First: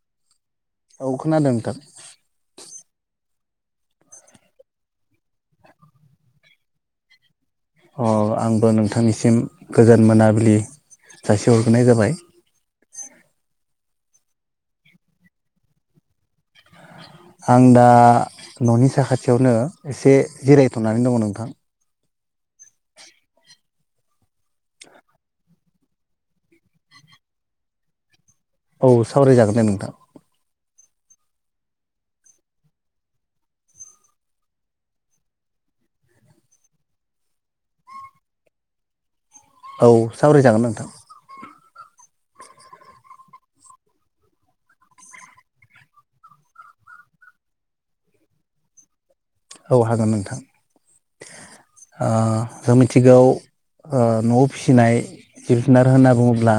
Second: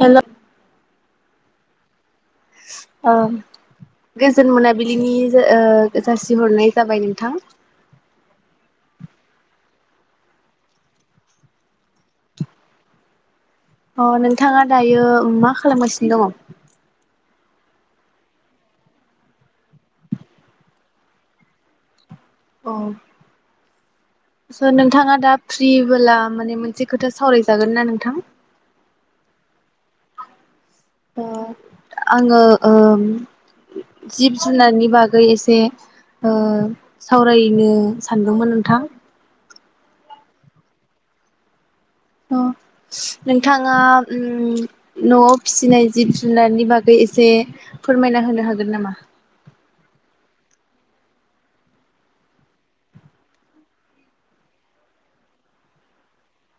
हेल' औ खोनादों। नोंथां। ओ गोजोन मोनाबिलिनि ओ जासिहरनाय जाबाय नोंथां। अ' आंबो नोंथांनिसिम गोजोन मोनाबिलि जासिहरग्रोनाय जाबाय। अ' नोंथाङा दायो मा खालामगासिनो दङ? आं दा न'नि साखाथियावनो एसे जिरायथ'नानै दङ नोंथां। औ स' नोंथाङा दा फ्रिबोला माने मोनसे खोथा सावरायजागोन ना नोंथां? औ सावरायजागोन दे नोंथां। ओ आंङो ओम जिब जुनारनि बागै एसे सावरायनो सानदोंमोन नोंथां औ सावराय जागोन नोंथां। उम नोंथाङा उम न'आव फिसिनाय जिब जुनारनि बागै एसे फोरमायना होनो हागोन नामा? औ हागोन नोंथां ओ जों मिथिगौ ओ न'आव फिसिनाय जिब जुनार होनना बुङोब्ला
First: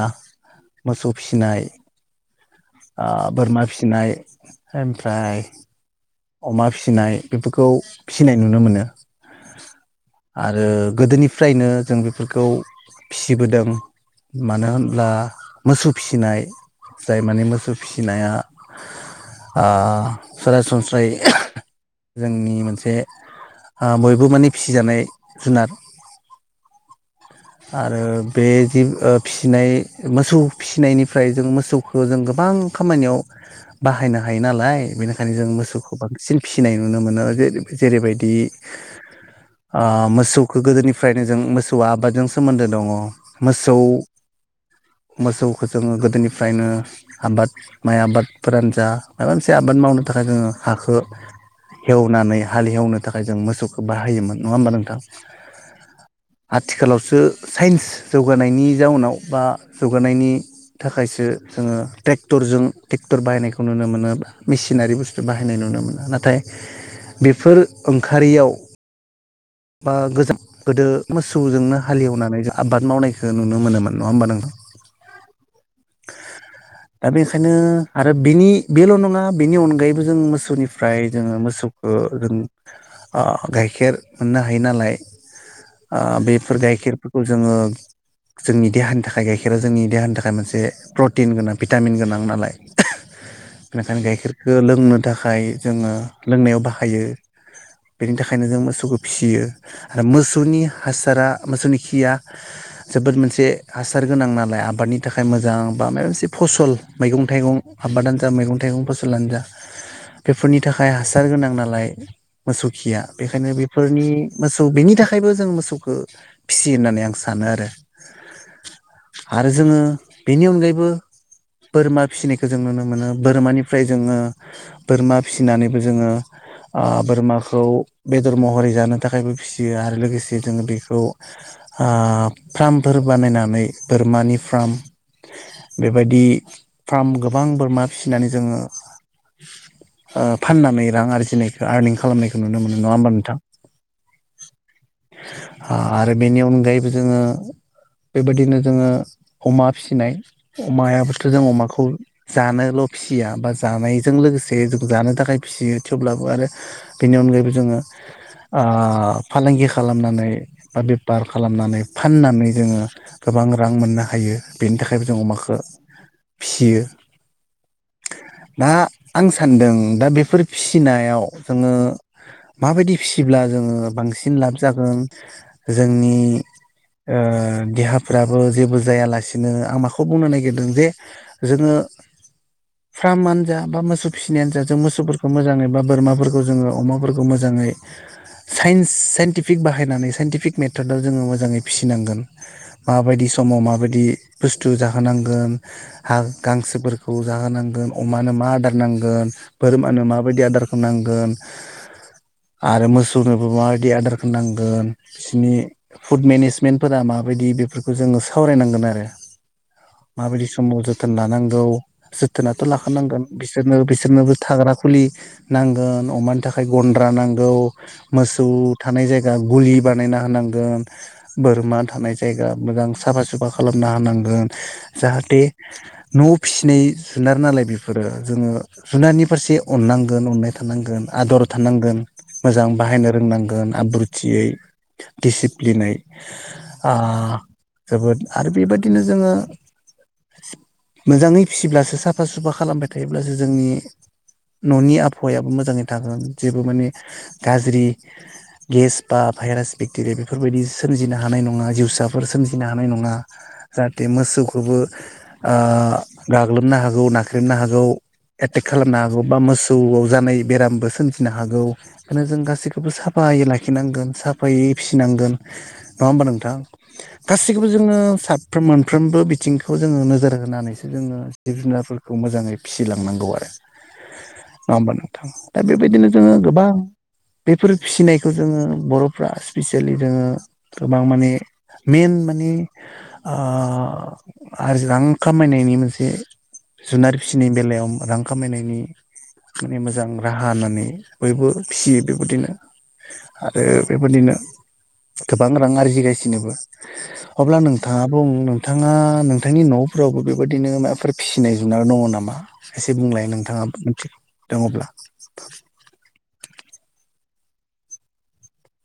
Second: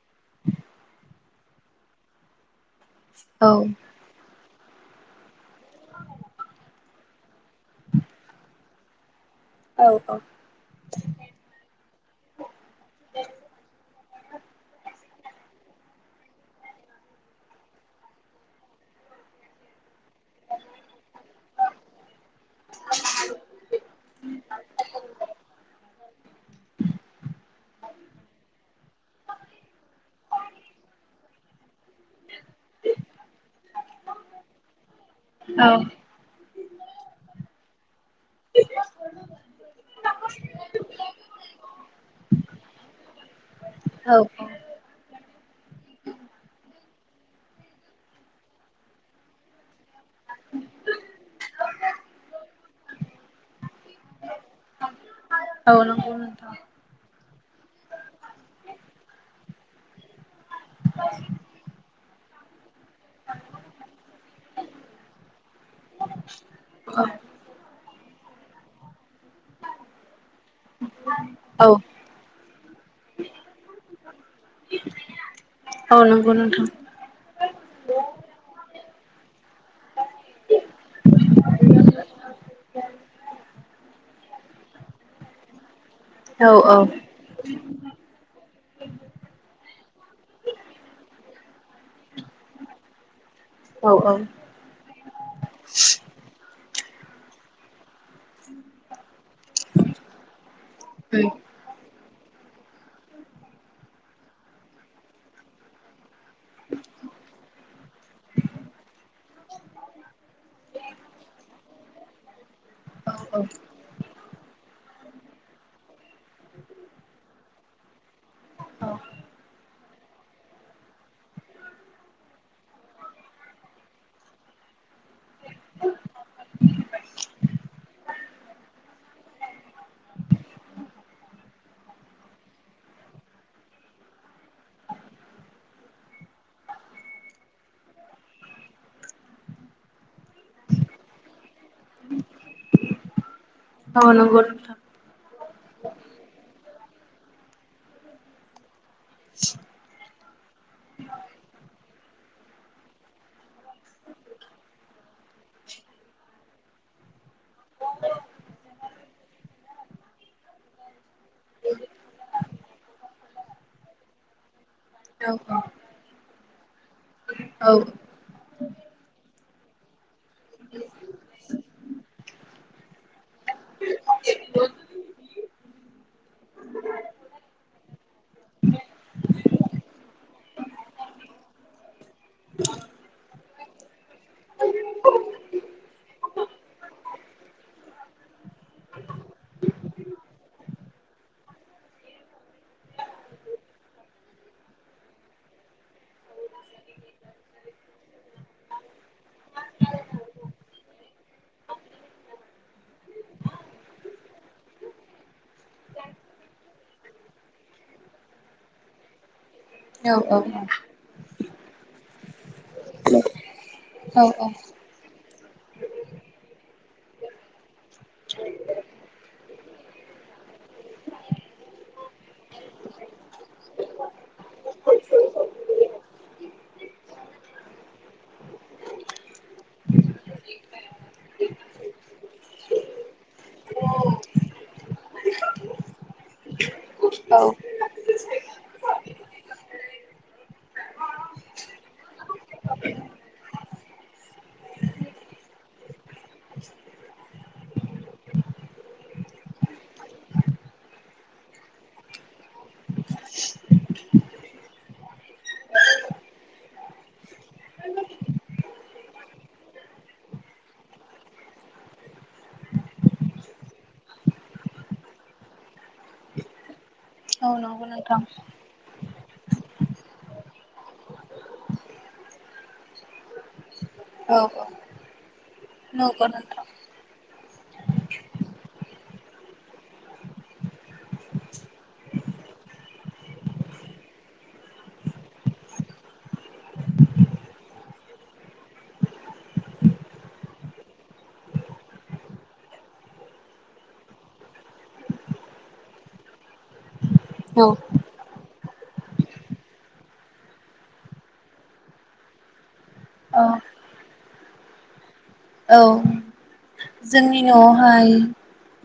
मोसौ फिसिनाय ओ औ बोरमा फिसिनाय ओमफ्राय अमा फिसि नाय बेफोरखौ फिसिनाय नुनो मोनो। औ आरो गोदोनिफ्रायनो जों बेफोरखौ फिसिबोदों मानो होनब्ला मोसौ फिसिनाय जाय माने मोस फिसिनाया आह सरासनस्रायै जोंनि मोनसे ओ बयबो माने फिसिजानाय जुनाद। आरो बे जि ओ फिसिनाय मोसौ फिसिनायनिफ्राय जों मोसौखो गोबां खामानियाव बाहायनो हायो नालाय बेनिखायनो जों मोसौखौ औ बांसिन फिसिनाय नुनो मोनो ओरै जेरैबाय दि आह मोसौखौ गोदोनिफ्रायनो जों मोसौआ आबादजों सोमोन्दो दङ मोसौ औ मोसौखो जोङो गोदोनिफ्रायनो आबाद माइ आबादफोरानो जा माबा मोनसे आबाद मावनो थाखाय जोङो हाखो हेवनानै हालेवनो थाख खाय जों मोसौखो खौ बाहायोमोन नङा होमबा नोंथां औ नंगौ नोंथां आथिखालावसो साइन्स जौगानायनि जाउनाव बा जौगानायनि थाखायसो जोङो टेक्टरजों टेक्टर बाहायनायखौ नुनो मोनो मेसिनारि बुस्थु बाहायनाय नुनो मोनो नाथाय बेफोर ओं खारैयाव बा गोजाम गोदो औ मोसौजोंनो हालेवनानै जों आबाद मावनायखो नुनो मोनोमोन नङा होमबा नोंथां औ दा बेखायनो आरो बिनि बेल' नं बेनि अनगायैबो जों मोसौनिफ्राय जोङो मोसौखो जों आह गाइखेर ना हायो नालाय ओ औ बेफोर गाइखेरफोरखौ जोङो जोंनि देहानि थाखाय गाइखेरा जोंनि देहानि थाखाय मोनसे प्रटिन गोनां भिटामिन गोनां नालाय औ इनिखायनो गाइखेरखो लोंनो थाखाय जोङो लोंनायाव बाह हायो बेनि थाखायनो जों मोसौखो बियो मोसौनि हासारा मोसौनि खि खिया जोबोद मोनसे हासार गोनां नालाय आबादनि थाखाय मोजां बा मायबा मोनसे फसल मैगं थाइगं आबादानो जा मैगं थाइगं फसलानो जा बेफोरनि थाखाय हासार गोनां नालाय मोसौ खिया बेखायनो बे फोरनि मोसौ बेनि थाखायबो जों मोसौखो फिसियो होननानै आं सानो आरो आरो जोङो बेनि अनगायैबो बोरमा फिसिनायखो जों नुनो मोनो बोरमानिफ्राय जोङो बोरमा फिसिनानैबो जोङो ओ बोरमाखौ बेदर म हरै जानो थाखायबो फिसियो आरो लोगोसे जोङो बेखौ आ फ्रामफोर बानायनानै बोरमानि फ्राम बेबायदि फार्म गोबां बोरमा फिसिनानै जोङो ओ फाननानै रां आरजिनायखौ आरनिं खालामनायखौ नुनो मोनो नङा होमबा नोंथां? औ नंगौ नोंथां हा आरो बेनि अनगायैबो जोङो बेबायदिनो जोङो अमा फिसिनाय अमायाबोथ' जों अमाखौ जानोल फिसिया बा जानायजों लोगोसे जों जानो थाखाय फिसियो थेवब्लाबो आरो बेनि अनगायैबो जोङो ओ फालांगि खालामनानै बा बेपार खालामनानै फाननानै जोङो गोबां रां मोननो हायो बेनि थाखायबो जों औ अमाखो फियो। औ दा आं सानदों दा बेफोर फिसिनायाव जोङो माबायदि फिसिब्ला जोङो बांसिन लाब जागोन जोंनि ओ देहाफ्राबो जेबो जायालासिनो आं माखौ बुंनो नागिरदों जे जोङो फ्रामानो जा बा मोसौ फिसिनायानो जा जों मोसौफोरखौ मोजाङै बा बोरमाफोरखौ जोङो अमाफोरखौ मोजाङै साइन्स सेइन्टेफिक बाहायनानै सेइन्टेफिक मेथदआव जोङो मोजाङै फिसिनांगोन माबायदि समाव माबायदि बुस्थु जाहोनांगोन हां गांसोफोरखौ जाहोनांगोन अमानो मा आदार नांगोन बोरमानो माबायदि आदारखौ नांगोन आरो मोसौनोबो माबायदि आदारखोनांगोन बिसिनि फुड मेनेजमेन्टफोरा माबायदि बेफोरखौ जोङो सावरायनांगोन आरो। औ नंगौ नोंथां माबायदि समाव जोथोन लानांगौ जोथोनाथ' लाखानांगोन बिस सोरनो बिसोरनोबो औ थाग्रा खुलि नांगोन अमानि थाखाय गन्द्रा नां गौ मोसौ थानाय जायगा गुलि बानायना होनांगोन बोरमा थानाय जायगा मोजां साफा सुफा खालामना होनांगोन जाहाथे न' फिसिनाय जुनार नालाय बेफोरो जोङो जुनारनि फारसे अननांगोन अननाय थानांगोन आदर थानांगोन मोजां बाहायनो रोंनांगोन आब्रुथियै दिसिप्लिनै आ जोबोद आरो बेबादिनो जोङो मोजाङै फिसिब्लासो साफा सुफा खालामबाय थायोब्लासो जोंनि न'नि आबहावायाबो मोजाङै थागोन जेबो माने गाज्रि गेस बा भाइरास बेक्टेरिया बेफोरबायदि सोमजिनो हानाय नङा जिउसाफोर सोमजिनो हानाय नङा जाहाथे मोसौखौबो ओ गाग्लोबनो हागौ नाख्रेबनो हागौ एटेक खालामनो हागौ बा मोसौआव जानाय बेरामबो सोमजिनो हागौ बेखायनो जों गासैखौबो साफायै लाखिनांगोन साफायै फिसिनांगोन नङा होमबा नोंथां। गासिबखौबो जोङो साफ्रोम मोनफ्रोमबो बि थिंखौ जोङो नोजोर होनानैसो जोङो जिब जुनारफोरखौ मोजाङै फिसिलांनांगौ आरो नङा औ होमबा नोंथां दा बेबायदिनो नंगौ जोङो नोंथां गोबां बेफोर फिसिनायखौ जोङो बर'फ्रा स्पिसियेलि जोङो गोबां माने मेइन माने ओ हाजिरां खामायनायनि मोनसे जुनार फिसिनायनि बेलायाव रां खामायनायनि माने मोजां राहा होननानै बयबो फिसियो बेबायदिनो आरो बेबायदिनो गोबां रां आरजिगासिनोबो अब्ला नोंथाङा बुं नों थाङा नोंथांनि न'फोरावबो बेबायदिनो मायबाफोर फिसिनाय जुनार दङ' नामा एसे बुंलाय औ नोंथाङाबो मिथि दङ'ब्ला औ जोंनि न'आवहाय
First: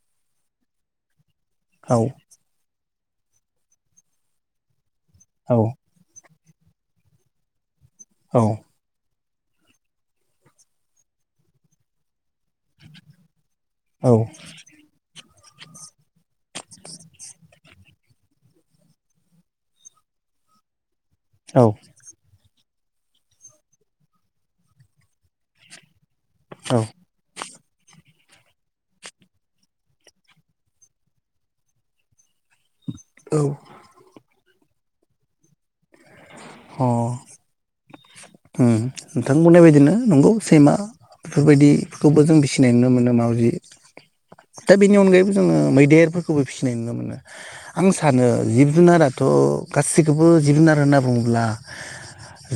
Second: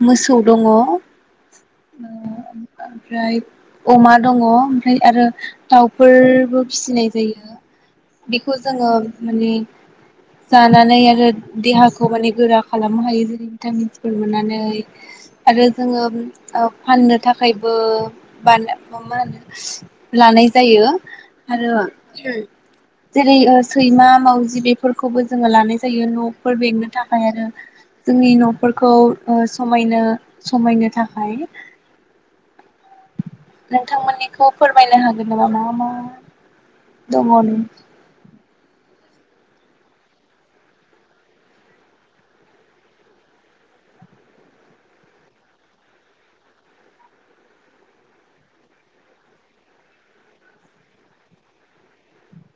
मोसौ दङ औ ओमफ्राय अमा दङ' [unintelligible] आरो औ दाउफोर बो फिसिनाय जायो। औ बेखौ जोङो माने जानानै आरो देहाखौ माने गोरा खालामनो हायो जेरै- भिटामिनफोर औ मोननानै आरो जोङो ओ फाननो थाखाय बो बाना मा मा होनो लानाय जायो औ आरो [unintelligible] जेरै- ओ सैमा मावजि बेफोरखौबो जोङो लानाय जायो न' फोर औ बेंनो थाखाय आरो जोंनि न'फोरखौ ओ समायनो समायनो थाखाय नोंथांमोननि खौ फोरमायनो हागोन नामा मा मा अ दङ नों उम नोंथां बुंनाय बायदिनो नंगौ सैमा बेफोरबायदिखौबो जों फिसिनाय नुनो मोनो माउजि । दा बेनि अनगायैबो जोङो मैदेरफोरखौबो फिसिनाय नुनो मोनो । आं सानो जिब जुनाराथ' गासिखौबो जिब जुनार होनना बुङो। ब्ला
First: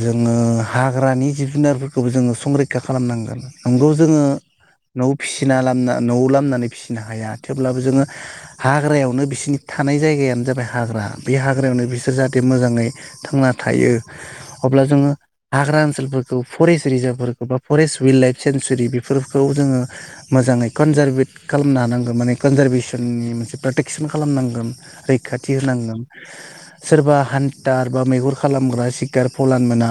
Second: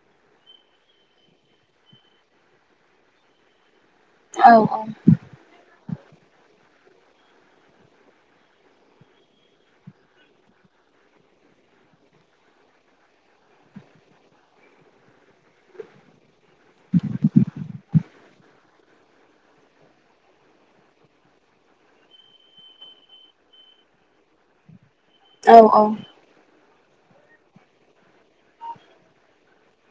जोंङो हाग्रानि जिब जुनारफोरखौबो जोंङो संरैखा खालामनांगोन नंगौ जोंङो औ नआव फिसिना लाबना न'आव लाबनानै फिसिनो हाया थेवब्लाबो जोंङो हाग्रायावनो बिसोरनि थानाय जायगायानो जाबाय हाग्रा बे हाग्रायावनो बिसोर जाहाथे मोजाङै थांना थायो अब्ला जोंङो हाग्रा ओनसोलफोरखौ फरेस्ट रिजार्भफोरखौ बा फरेस्ट विल्ड लाइफ सेेंसुरि बेफोरखौ जोंङो मोजाङै कनजारभेट खालामनो हानांगो माने कनजारभेसननि मोनसे प्रटेकसन खालामनांगोन। रैखाथि औ औ होनांगोन। सोरबा हान्टार बा मैहुर खालामग्रा सिकार फलान मोना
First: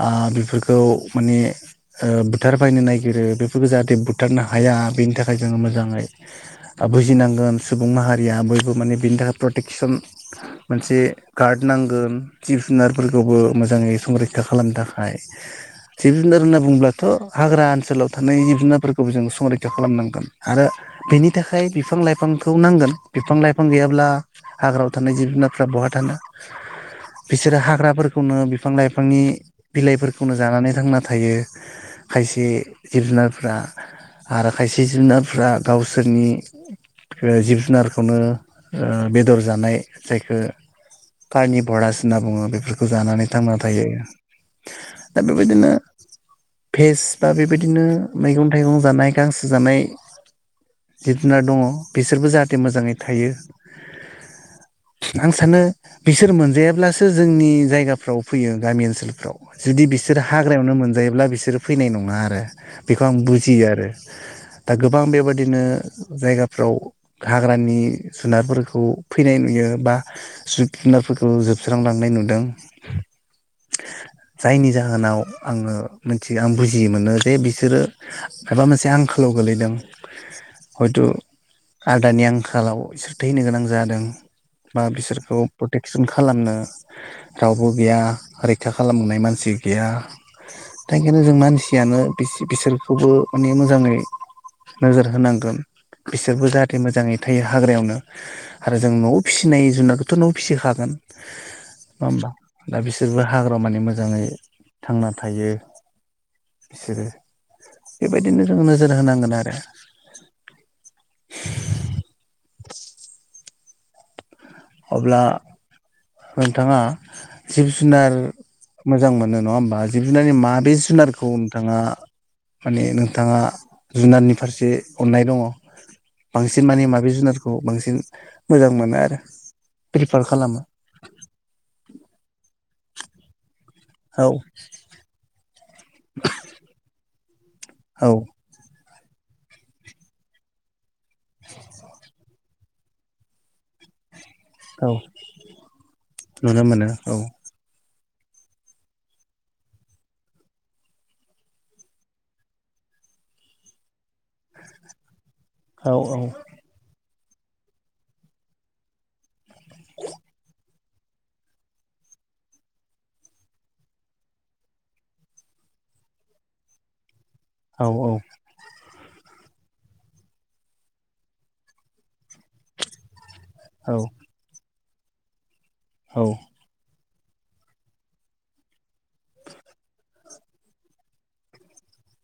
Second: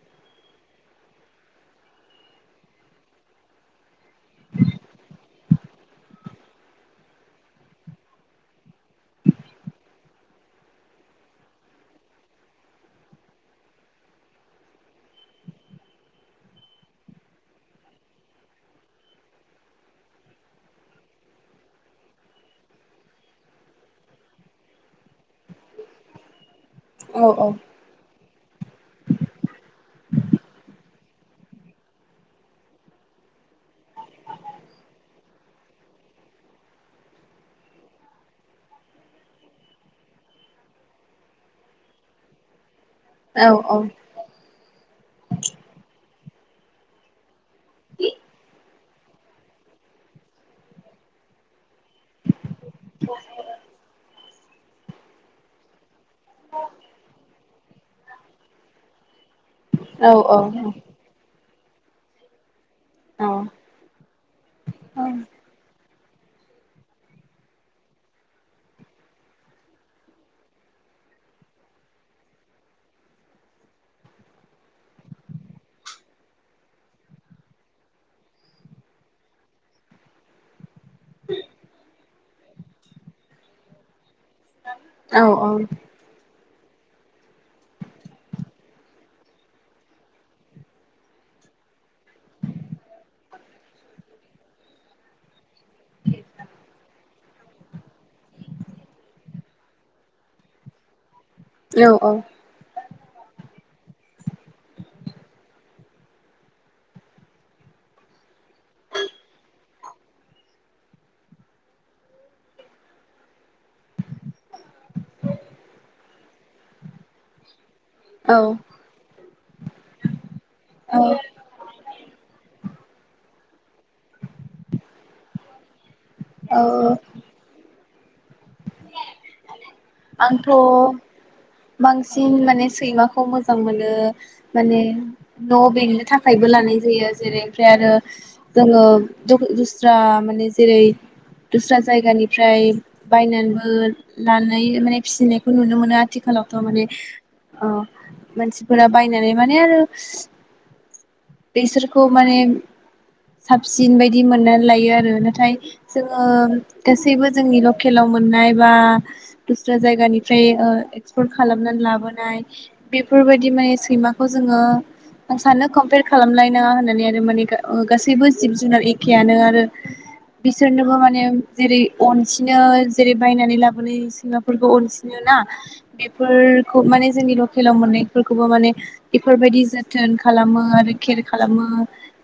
ओ बेफोरखौ माने ओ बुथारबायनो नागिरो बेफोरखौ जाहाथे बुथारनो हाया बेनि थाखाय जोंङो मोजाङै बुजिनांगोन सुबुं माहारिया बयबो माने बिनि थाखाय प्रटेकसन मोनसे गार्ड नांगोन। जिब जुनारफोरखौबो मोजाङै संरैखा खालामनो थाखाय जिब जुनार होनना बुंब्लाथ हाग्रा ओनसोलाव थानाय जिब जुनारफोरखौबो जों संरैखा खालामनांगोन आरो बेनि थाखाय बिफां लाइफांखौ नांगोन बिफां लाइफां गैयाब्ला हाग्रायाव थानाय जिब जुनारफ्रा बहा थानो औ बिसोरो हाग्राफोर खौनो बिफां लाइफांनि बिलाइफोरखौनो जानानै थांना थायो खायसे जिब जुनारफ्रा आरो खायसे जिब जुनारफ्रा गावसोरनि ओ जिब जुनारखौनो ओ बेदर जानाय जायखो कारनिभरास होनना बुङो बेफोर खौ जानानै औ थांना थायो। दा बेबायदिनो भेस बा बेबायदिनो मैगं थाइगं जानाय गांसो जानाय जिब जुनार दंङ बिसोरबो जाहाथे मोजाङै थायो आं सानो बिसोर मोनजायाब्ला सो जोंनि जायगाफ्राव फैयो गामि ओनसोलफ्राव जुदि बिसोर औ हाग्रायावनो मोनजायोब्ला बिसोर फैनाय नंङा आरो बेखौ आं औ बुजियो आरो दा गोबां औ बेबादिनो जायगाफ्राव हाग्रानि जुनारफोरखौ फैनाय नुयो बा जिब जुनारफोरखौ जोब स्रांलांनाय नुदों जायनि जाहोनाव आंङो मोनथि आं बुजि मोनो जे बिसोरो माबा मोनसे आंखालाव गोलैदों हयटु आदारनि आंखालाव इसोर थैनो गोनां जादों। बा औ बिसोरखौ प्रटेकसन खा नो रावबो गैया रैखा खालामनाय मानसि गैया दा इखायनो जों मानसियानो बिसो-बिसोरखौबो माने मोजाङै नोजोर होनांगोन बिसोरबो जाहाथे मोजाङै थायो हाग्रायावनो आरो जों न'आव फिसिनाय जुनादखौथ नआव फिसिखागोन। नंङा औ होमबा दा बि सोरबो हाग्रामानि मोजाङै थांना थायो बिसोरो बेबायदिनो जों नोजोर होनांगोन आरो। अब्ला नोंथाङा जिब जुनार औ मोजां मोनो नङा होम बा जिब जुनारनि मा बे औ जुनारखौ नोंथाङा माने नोंथाङा जुनारनि फारसे अननाय दंङ बांसिन माने औ माबे जुनारखौ बां सिन मोजां मोनो आरो। प्रिफार आंथ' खालामो बां सिन माने सैमाखौ मो जां मोनो औ माने न' बेंनो थाखायबो लानाय जायो। जेरै ओमफ्राय आरो औ जोंङो दु-दुस्रा माने जेरै दुस्रा जायगानिफ्राय बायनानैबो लानो नाय औ माने फिसिनायखौ नुनो मोनो नुनो आथिखालावथ' माने मोनो औ ओ मानसिफोरा बायनानै माने आरो बेसोरखौ माने साबसिन बायदि मोननानै लायो आरो नाथाय औ जोंङो गासै गासैबो जोंनि लकेलाव मोननाय बा दस्रा जायगानिफ्राय ओ एक्सपर खालामनानै लाबोनाय बेफोरबायदि माने सैमाखौ जोङो आं सानो कमपेयार खालामलायनाङा होननानै आरो माने ओ औ गासैबो जिब जुनार ए खेयानो आरो बिसोरनोबो माने जेरै अनसिनो जेरै बायनानै औ लाबोनाय फोरखौ अनसिनो ना? औ बेफोरखौ माने जोंनि लकेलाव मोननायफोरखौबो माने बेफोरबायदि जोथोन खालामो आरो केयार खालामो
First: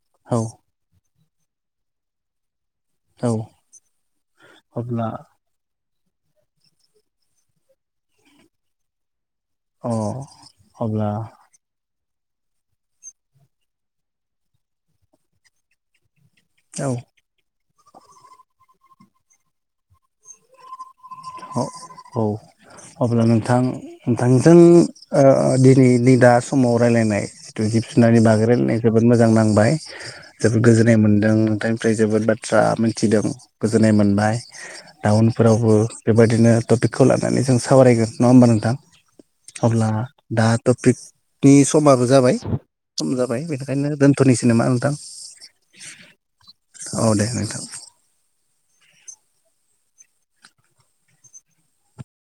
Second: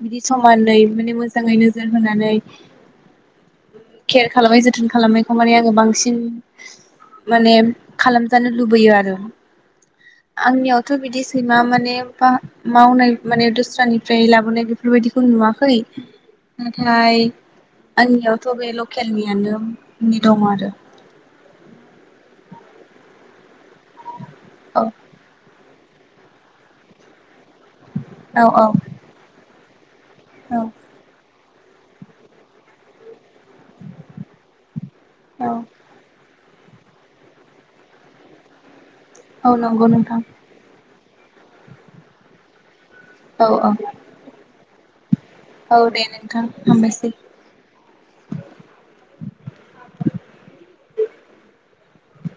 बिदि औ समानै माने मोजां मोजाङै नोजोर होनानै औ केयार खालामनाय जोथोन अब्ला खालामनायखौ माने आङो बांसिन उम माने खालामजानो लुबैयो आरो अ आंनियावथ' अब्ला बिदि सैमा माने बा मावनाय माने दस्रानिफ्राय लाबोनाय बेफोरबायदिखौ नुवाखै। औ नाथाय आंनियावथ' बे लकेलनियानो दङ आरो औ अब्ला नोंथां नोंथांजों औ ओ दिनै नै दा समाव रायज्लायनाय दुगि फिननानै औ बागै रायलायनाय जोबोद मोजां नांबाय औ जोबोद गोजोननाय मोनदों। थांनिफ्राय जोबोद बाथ्रा मोनथिदों। गोजोननाय मोनबाय औ टाउनफोरावबो बिदिनो टपिकखौ लानानै जों सावरायगोन नङा होमबा नोंथां? औ नंगौ अब्ला नोंथां दा टपिक दि समाबो जाबाय सम जाबाय औ औ बेनिखायनो दोन्थ'निसै मा नोंथां? [inaudible] औ दे नोंथां हामबाय औ सै। दे नोंथां